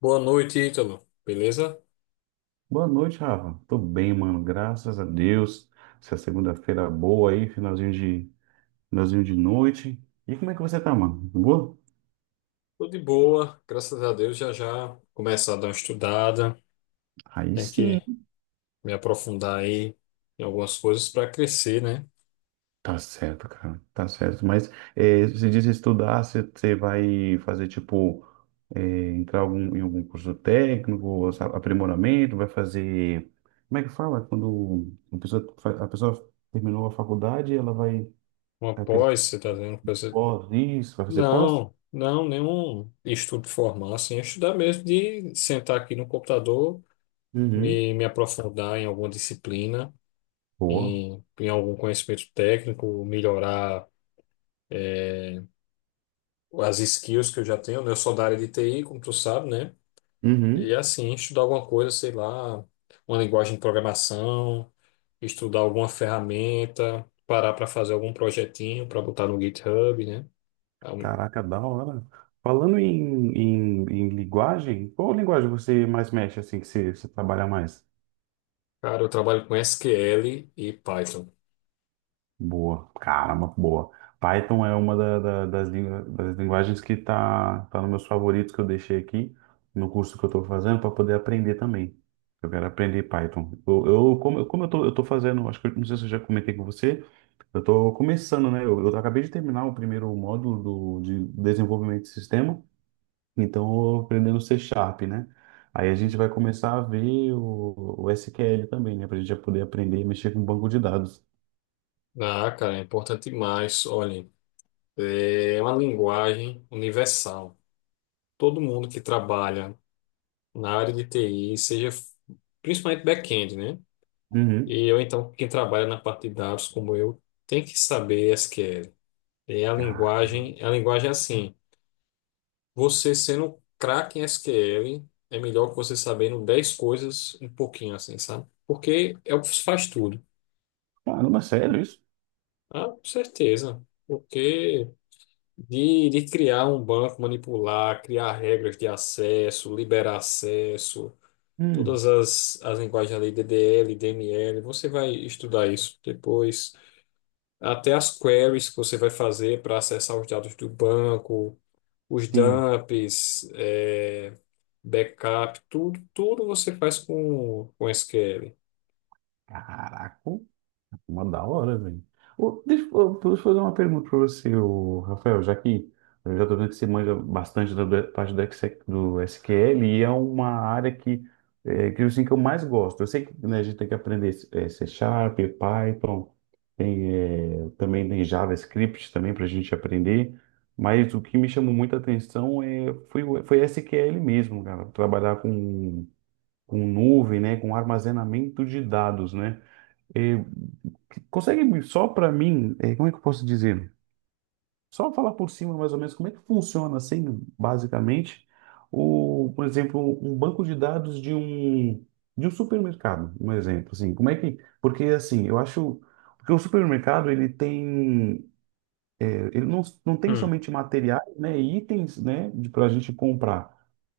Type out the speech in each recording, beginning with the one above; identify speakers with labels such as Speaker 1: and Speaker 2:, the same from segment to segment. Speaker 1: Boa noite, Ítalo. Beleza?
Speaker 2: Boa noite, Rafa. Tô bem, mano. Graças a Deus. Essa segunda-feira boa aí, finalzinho de noite. E como é que você tá, mano? Boa?
Speaker 1: Tô de boa, graças a Deus. Já já começar a dar uma estudada.
Speaker 2: Aí
Speaker 1: Tem
Speaker 2: sim.
Speaker 1: que me aprofundar aí em algumas coisas para crescer, né?
Speaker 2: Tá certo, cara. Tá certo. Mas é, você disse estudar, você vai fazer tipo entrar em algum curso técnico, aprimoramento, vai fazer. Como é que fala? Quando a pessoa, a pessoa terminou a faculdade, ela vai,
Speaker 1: Uma
Speaker 2: vai crescer
Speaker 1: pós, você tá vendo coisa.
Speaker 2: pós, isso, vai fazer pós?
Speaker 1: Não, não, nenhum estudo formal, assim. É, estudar mesmo de sentar aqui no computador,
Speaker 2: Uhum.
Speaker 1: me aprofundar em alguma disciplina,
Speaker 2: Boa.
Speaker 1: em algum conhecimento técnico, melhorar as skills que eu já tenho, né? Eu sou da área de TI, como tu sabe, né? E
Speaker 2: Uhum.
Speaker 1: assim, estudar alguma coisa, sei lá, uma linguagem de programação, estudar alguma ferramenta, parar para fazer algum projetinho para botar no GitHub, né? É Um,
Speaker 2: Caraca, da hora. Falando em linguagem, qual linguagem você mais mexe, assim, que você trabalha mais?
Speaker 1: Cara, eu trabalho com SQL e Python.
Speaker 2: Boa, caramba, boa. Python é uma das, das linguagens que tá nos meus favoritos que eu deixei aqui no curso que eu estou fazendo para poder aprender também. Eu quero aprender Python. Como, como eu tô fazendo, acho que não sei se eu já comentei com você, eu tô começando, né? Eu acabei de terminar o primeiro módulo do, de desenvolvimento de sistema. Então, eu aprendendo C Sharp, né? Aí a gente vai começar a ver o SQL também, né? Para a gente já poder aprender e mexer com um banco de dados.
Speaker 1: Ah, cara, é importante demais. Olhem, é uma linguagem universal. Todo mundo que trabalha na área de TI, principalmente back-end, né?
Speaker 2: Uhum.
Speaker 1: E eu, então, quem trabalha na parte de dados como eu, tem que saber SQL. E a
Speaker 2: Ca-
Speaker 1: linguagem, a linguagem é assim, você sendo craque em SQL, é melhor que você sabendo 10 coisas um pouquinho assim, sabe? Porque é o que faz tudo.
Speaker 2: Caramba, sério isso?
Speaker 1: Ah, com certeza. Porque de criar um banco, manipular, criar regras de acesso, liberar acesso,
Speaker 2: Hum,
Speaker 1: todas as linguagens ali, DDL, DML, você vai estudar isso depois. Até as queries que você vai fazer para acessar os dados do banco, os
Speaker 2: sim.
Speaker 1: dumps, backup, tudo, tudo você faz com SQL.
Speaker 2: Caraca. Uma da hora, velho. Ô, deixa eu fazer uma pergunta pra você, ô, Rafael, já que eu já tô vendo que você manja bastante da parte do, do SQL e é uma área que, é, que, assim, que eu mais gosto. Eu sei que né, a gente tem que aprender é, C Sharp, Python, tem, é, também tem JavaScript também para a gente aprender, mas o que me chamou muita atenção foi, foi SQL mesmo, cara. Trabalhar com nuvem, né, com armazenamento de dados, né? É, consegue só para mim, é, como é que eu posso dizer? Só falar por cima mais ou menos como é que funciona assim, basicamente, o, por exemplo, um banco de dados de um supermercado, um exemplo, assim, como é que? Porque assim, eu acho porque o supermercado ele tem ele não, não tem
Speaker 1: Hum.
Speaker 2: somente materiais, né, e itens, né, para a gente comprar.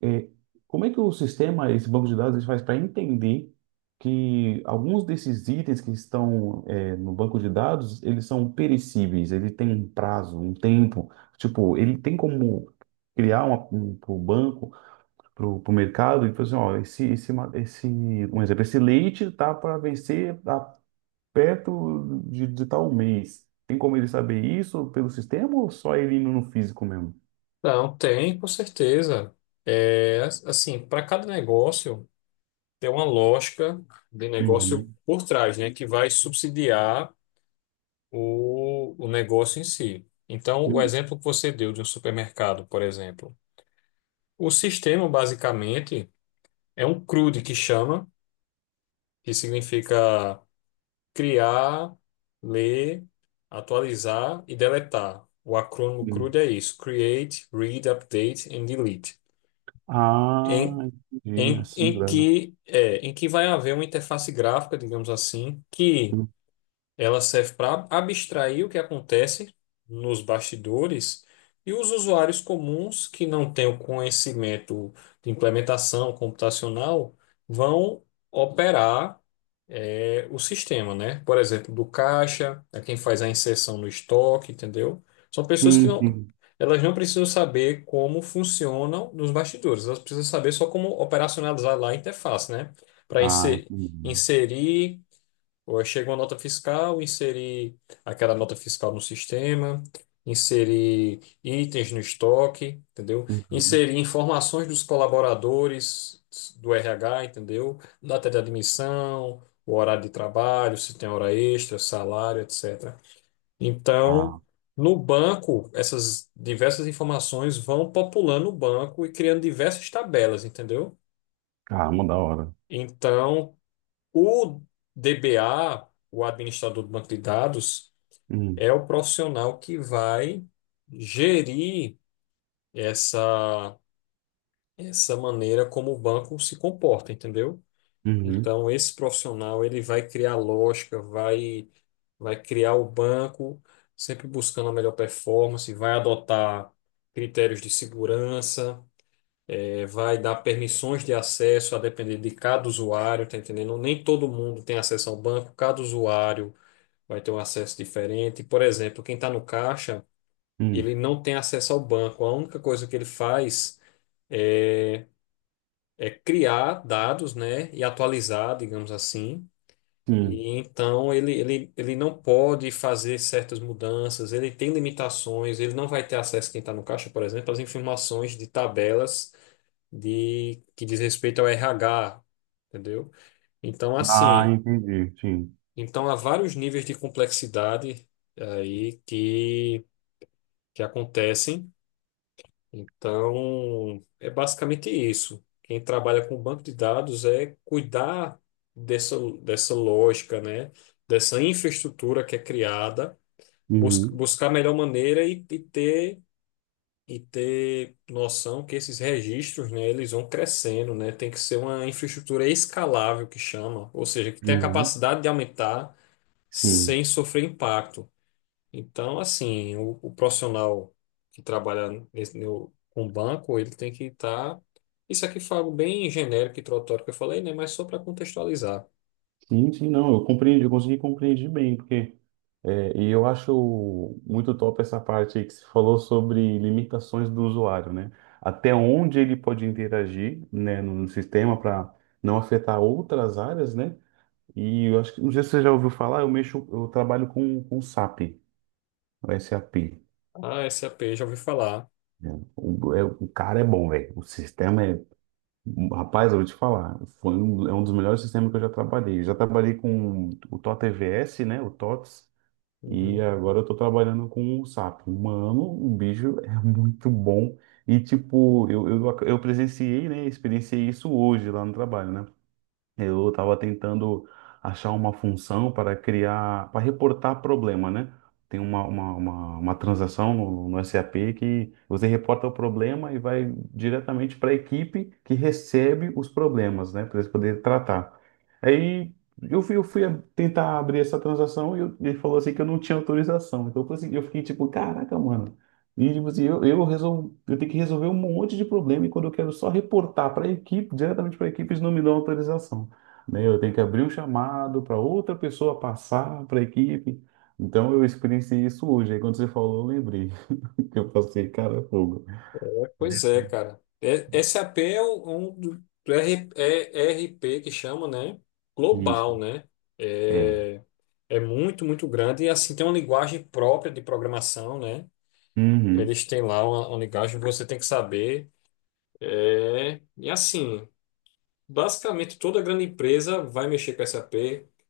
Speaker 2: É, como é que o sistema, esse banco de dados, ele faz para entender que alguns desses itens que estão, é, no banco de dados, eles são perecíveis, ele tem um prazo, um tempo. Tipo, ele tem como criar uma, um, para o banco, para o mercado, e falar assim, ó, esse, um exemplo, esse leite tá para vencer perto de tal mês. Tem como ele saber isso pelo sistema ou só ele indo no físico mesmo?
Speaker 1: Não, tem, com certeza. É, assim, para cada negócio tem uma lógica de negócio
Speaker 2: Uhum.
Speaker 1: por trás, né, que vai subsidiar o negócio em si. Então, o
Speaker 2: Uhum.
Speaker 1: exemplo que você deu de um supermercado, por exemplo, o sistema basicamente é um CRUD que chama, que significa criar, ler, atualizar e deletar. O acrônimo
Speaker 2: Uhum.
Speaker 1: CRUD é isso: Create, Read, Update and Delete.
Speaker 2: Ah,
Speaker 1: Em,
Speaker 2: entendi.
Speaker 1: em,
Speaker 2: Assim,
Speaker 1: em
Speaker 2: grana.
Speaker 1: que é, em que vai haver uma interface gráfica, digamos assim, que ela serve para abstrair o que acontece nos bastidores, e os usuários comuns que não têm o conhecimento de implementação computacional vão operar é o sistema, né? Por exemplo, do caixa, é quem faz a inserção no estoque, entendeu? São pessoas que
Speaker 2: Sim,
Speaker 1: não,
Speaker 2: sim.
Speaker 1: elas não precisam saber como funcionam nos bastidores, elas precisam saber só como operacionalizar lá a interface, né? Para
Speaker 2: Ah, entendi.
Speaker 1: inserir, ou chega uma nota fiscal, inserir aquela nota fiscal no sistema, inserir itens no estoque, entendeu?
Speaker 2: Uhum.
Speaker 1: Inserir informações dos colaboradores do RH, entendeu? Data de admissão, o horário de trabalho, se tem hora extra, salário, etc. Então,
Speaker 2: Ah,
Speaker 1: no banco, essas diversas informações vão populando o banco e criando diversas tabelas, entendeu?
Speaker 2: caramba, da hora.
Speaker 1: Então, o DBA, o administrador do banco de dados,
Speaker 2: Uhum.
Speaker 1: é o profissional que vai gerir essa, essa maneira como o banco se comporta, entendeu?
Speaker 2: Uhum.
Speaker 1: Então, esse profissional ele vai criar lógica, vai criar o banco, sempre buscando a melhor performance, vai adotar critérios de segurança, vai dar permissões de acesso a depender de cada usuário, tá entendendo? Nem todo mundo tem acesso ao banco, cada usuário vai ter um acesso diferente. Por exemplo, quem está no caixa,
Speaker 2: Uhum.
Speaker 1: ele não tem acesso ao banco. A única coisa que ele faz é, é criar dados, né, e atualizar, digamos assim.
Speaker 2: Sim.
Speaker 1: E então ele não pode fazer certas mudanças, ele tem limitações, ele não vai ter acesso, quem está no caixa, por exemplo, às informações de tabelas de que diz respeito ao RH, entendeu? Então,
Speaker 2: Ah,
Speaker 1: assim,
Speaker 2: entendi. Sim.
Speaker 1: então há vários níveis de complexidade aí que acontecem. Então, é basicamente isso. Quem trabalha com banco de dados é cuidar dessa lógica, né? Dessa infraestrutura que é criada,
Speaker 2: Uhum.
Speaker 1: buscar a melhor maneira e ter noção que esses registros, né, eles vão crescendo, né? Tem que ser uma infraestrutura escalável que chama, ou seja, que tem a
Speaker 2: Uhum.
Speaker 1: capacidade de aumentar
Speaker 2: Sim.
Speaker 1: sem sofrer impacto. Então, assim, o profissional que trabalha nesse, no, com banco, ele tem que estar. Isso aqui foi algo bem genérico e introdutório que eu falei, né? Mas só para contextualizar.
Speaker 2: Sim, sim, não. Eu compreendi, eu consegui compreender bem, porque. É, e eu acho muito top essa parte aí que você falou sobre limitações do usuário, né? Até onde ele pode interagir, né, no sistema para não afetar outras áreas, né? E eu acho que, não sei se você já ouviu falar, eu mexo, eu trabalho com SAP, o SAP.
Speaker 1: Ah, SAP, já ouvi falar.
Speaker 2: Né? O, o cara é bom, velho. O sistema é. Rapaz, eu vou te falar, é um dos melhores sistemas que eu já trabalhei. Eu já trabalhei com o TOTVS, né? O TOTS. E
Speaker 1: Uhum.
Speaker 2: agora eu tô trabalhando com o sapo. Mano, o bicho é muito bom. E, tipo, eu presenciei, né? Experienciei isso hoje lá no trabalho, né? Eu estava tentando achar uma função para criar, para reportar problema, né? Tem uma transação no SAP que você reporta o problema e vai diretamente para a equipe que recebe os problemas, né? Para eles poderem tratar. Aí eu fui tentar abrir essa transação e ele falou assim que eu não tinha autorização. Então eu falei assim, eu fiquei tipo, caraca, mano. E tipo assim, resol... eu tenho que resolver um monte de problema e quando eu quero só reportar para a equipe, diretamente para a equipe, eles não me dão autorização né? Eu tenho que abrir um chamado para outra pessoa passar para a equipe. Então eu experienciei isso hoje. Aí quando você falou, eu lembrei que eu passei, cara, é fogo.
Speaker 1: Pois é, cara. SAP é um do ERP que chama, né?
Speaker 2: Isso.
Speaker 1: Global, né?
Speaker 2: É.
Speaker 1: É, é muito, muito grande. E assim, tem uma linguagem própria de programação, né?
Speaker 2: Uhum.
Speaker 1: Eles têm lá uma linguagem que você tem que saber. É, e assim. Basicamente, toda grande empresa vai mexer com SAP.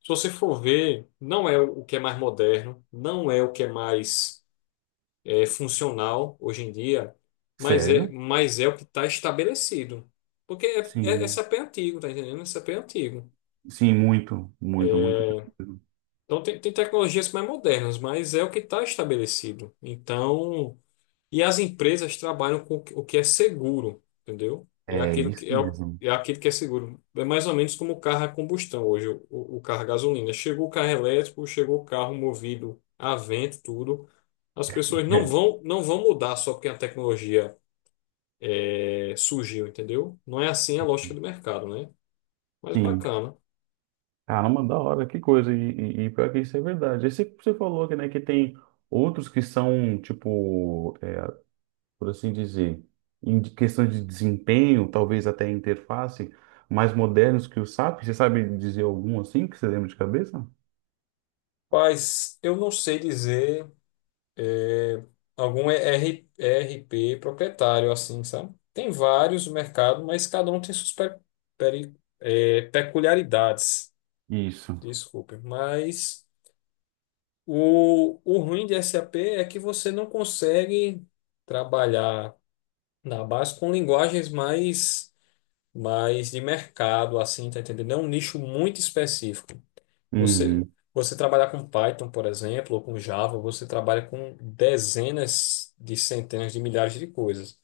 Speaker 1: Se você for ver, não é o que é mais moderno, não é o que é mais funcional hoje em dia, mas é,
Speaker 2: Sério?
Speaker 1: mas é o que está estabelecido. Porque
Speaker 2: Sim.
Speaker 1: SAP é antigo, tá entendendo? SAP é antigo.
Speaker 2: Sim, muito, muito, muito difícil.
Speaker 1: Então, tem tecnologias mais modernas, mas é o que está estabelecido. Então. E as empresas trabalham com o que é seguro, entendeu? É
Speaker 2: É
Speaker 1: aquilo
Speaker 2: isso
Speaker 1: que é, o-
Speaker 2: mesmo.
Speaker 1: É aquilo que é seguro. É mais ou menos como o carro a combustão hoje, o carro a gasolina. Chegou o carro elétrico, chegou o carro movido a vento, tudo. As pessoas não
Speaker 2: É.
Speaker 1: vão, não vão mudar só porque a tecnologia surgiu, entendeu? Não é assim a lógica do mercado, né? Mas
Speaker 2: Sim.
Speaker 1: bacana.
Speaker 2: Caramba, da hora, que coisa. E, e pior que isso é verdade. Aí você, você falou que, né, que tem outros que são, tipo, por assim dizer, em questão de desempenho, talvez até interface, mais modernos que o SAP? Você sabe dizer algum assim que você lembra de cabeça?
Speaker 1: Mas eu não sei dizer algum ER ERP proprietário, assim, sabe? Tem vários no mercado, mas cada um tem suas peri- peculiaridades.
Speaker 2: Isso.
Speaker 1: Desculpe, mas o ruim de SAP é que você não consegue trabalhar na base com linguagens mais de mercado, assim, tá entendendo? É um nicho muito específico. Você,
Speaker 2: Uhum.
Speaker 1: você trabalhar com Python, por exemplo, ou com Java, você trabalha com dezenas de centenas de milhares de coisas.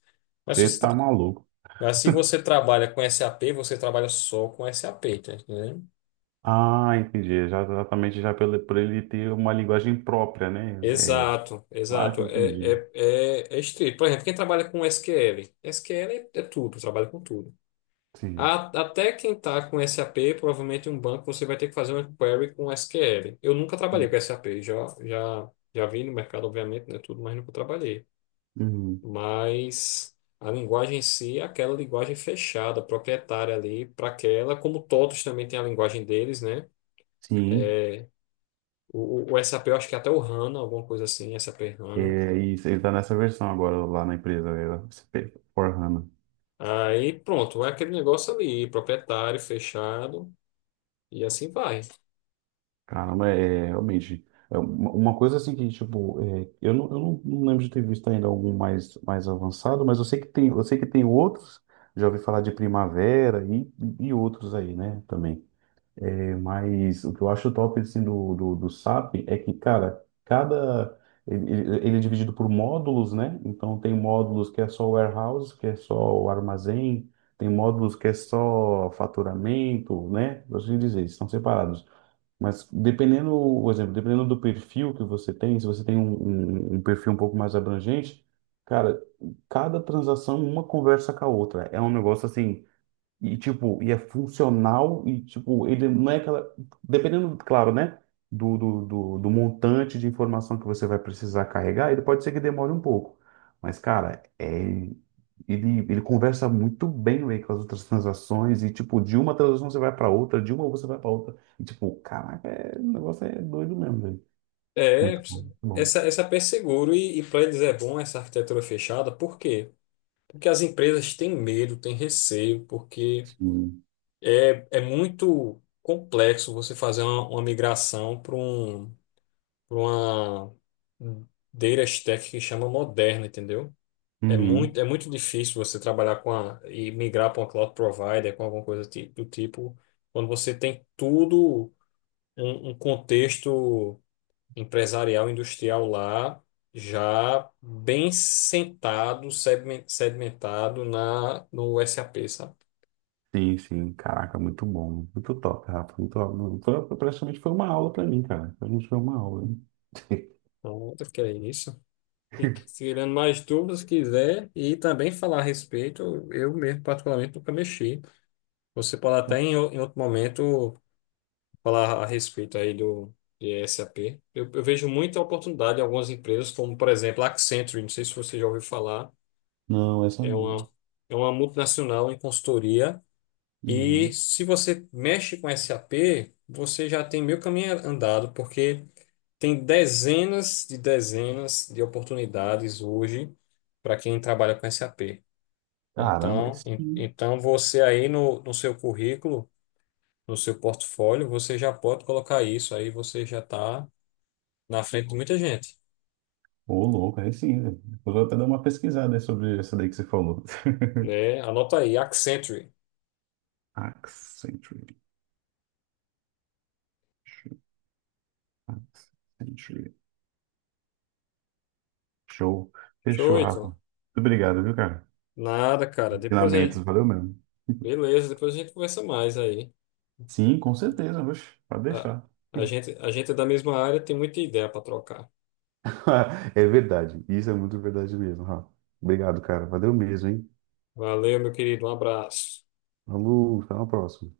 Speaker 1: Mas se
Speaker 2: Você
Speaker 1: você,
Speaker 2: tá
Speaker 1: tra-
Speaker 2: maluco.
Speaker 1: mas se você trabalha com SAP, você trabalha só com SAP, tá entendendo?
Speaker 2: Ah, entendi. Já, exatamente já pelo, por ele ter uma linguagem própria, né? É...
Speaker 1: Exato,
Speaker 2: Ah,
Speaker 1: exato.
Speaker 2: entendi.
Speaker 1: É, é estrito. Por exemplo, quem trabalha com SQL? SQL é tudo, trabalha com tudo.
Speaker 2: Sim.
Speaker 1: Até quem está com SAP, provavelmente em um banco, você vai ter que fazer uma query com SQL. Eu nunca trabalhei com SAP, já, já vi no mercado, obviamente, né, tudo, mas nunca trabalhei.
Speaker 2: Uhum.
Speaker 1: Mas a linguagem em si é aquela linguagem fechada, proprietária ali para aquela, como todos também têm a linguagem deles, né?
Speaker 2: Sim.
Speaker 1: O SAP, eu acho que é até o HANA, alguma coisa assim, SAP
Speaker 2: É,
Speaker 1: HANA.
Speaker 2: e você está nessa versão agora lá na empresa, é, SP, for hana.
Speaker 1: Aí pronto, é aquele negócio ali, proprietário, fechado, e assim vai.
Speaker 2: Caramba, é realmente. É uma coisa assim que, tipo, é, eu não, não lembro de ter visto ainda algum mais, mais avançado, mas eu sei que tem, eu sei que tem outros, já ouvi falar de Primavera e outros aí, né, também. É, mas o que eu acho top, assim, do SAP é que, cara, cada... ele é dividido por módulos, né? Então tem módulos que é só o warehouse, que é só o armazém, tem módulos que é só faturamento, né? Por assim dizer, eles estão separados. Mas dependendo, por exemplo, dependendo do perfil que você tem, se você tem um perfil um pouco mais abrangente, cara, cada transação uma conversa com a outra. É um negócio assim e, tipo, e é funcional e, tipo, ele não é aquela... Dependendo, claro, né? Do montante de informação que você vai precisar carregar, ele pode ser que demore um pouco. Mas, cara, é... ele conversa muito bem, véi, com as outras transações e, tipo, de uma transação você vai para outra, de uma você vai para outra. E, tipo, caraca, é... o negócio é doido mesmo, velho.
Speaker 1: É,
Speaker 2: Muito bom, muito bom.
Speaker 1: SAP é seguro e para eles é bom essa arquitetura fechada, por quê? Porque as empresas têm medo, têm receio, porque
Speaker 2: Sim.
Speaker 1: é muito complexo você fazer uma migração para um pra uma data stack que chama moderna, entendeu? É
Speaker 2: Uhum.
Speaker 1: muito, é muito difícil você trabalhar e migrar para uma cloud provider, com alguma coisa do tipo, quando você tem tudo, um contexto empresarial, industrial lá, já bem sentado, sedimentado no SAP, sabe?
Speaker 2: Sim, sim, caraca, muito bom, muito top, Rafa, muito top. Foi, praticamente foi uma aula pra mim, cara, praticamente foi uma aula. Hein?
Speaker 1: Então, acho que é isso. E tirando mais dúvidas, se quiser, e também falar a respeito, eu mesmo, particularmente, nunca mexi. Você pode até em outro momento falar a respeito aí do de SAP. Eu vejo muita oportunidade em algumas empresas, como por exemplo a Accenture, não sei se você já ouviu falar,
Speaker 2: Não, essa
Speaker 1: é
Speaker 2: não.
Speaker 1: uma, é uma multinacional em consultoria. E
Speaker 2: Uhum.
Speaker 1: se você mexe com SAP, você já tem meio caminho andado, porque tem dezenas de oportunidades hoje para quem trabalha com SAP.
Speaker 2: Caramba, aí
Speaker 1: Então,
Speaker 2: sim.
Speaker 1: então você aí no, seu currículo, no seu portfólio, você já pode colocar isso, aí você já está na frente de muita gente,
Speaker 2: Ô, louco, aí sim, velho. Depois eu vou até dar uma pesquisada aí sobre essa daí que você falou.
Speaker 1: né? Anota aí, Accenture.
Speaker 2: Accenture. Accenture. Show.
Speaker 1: Show,
Speaker 2: Fechou, Rafa.
Speaker 1: Ítalo.
Speaker 2: Muito obrigado, viu, cara?
Speaker 1: Nada, cara. Depois.
Speaker 2: Ensinamentos, valeu mesmo.
Speaker 1: Beleza, depois a gente conversa mais aí.
Speaker 2: Sim, com certeza, oxe, pode
Speaker 1: A,
Speaker 2: deixar.
Speaker 1: a gente é da mesma área, tem muita ideia para trocar.
Speaker 2: É verdade. Isso é muito verdade mesmo, Rafa. Obrigado, cara. Valeu mesmo, hein?
Speaker 1: Valeu, meu querido. Um abraço.
Speaker 2: Falou, até uma próxima.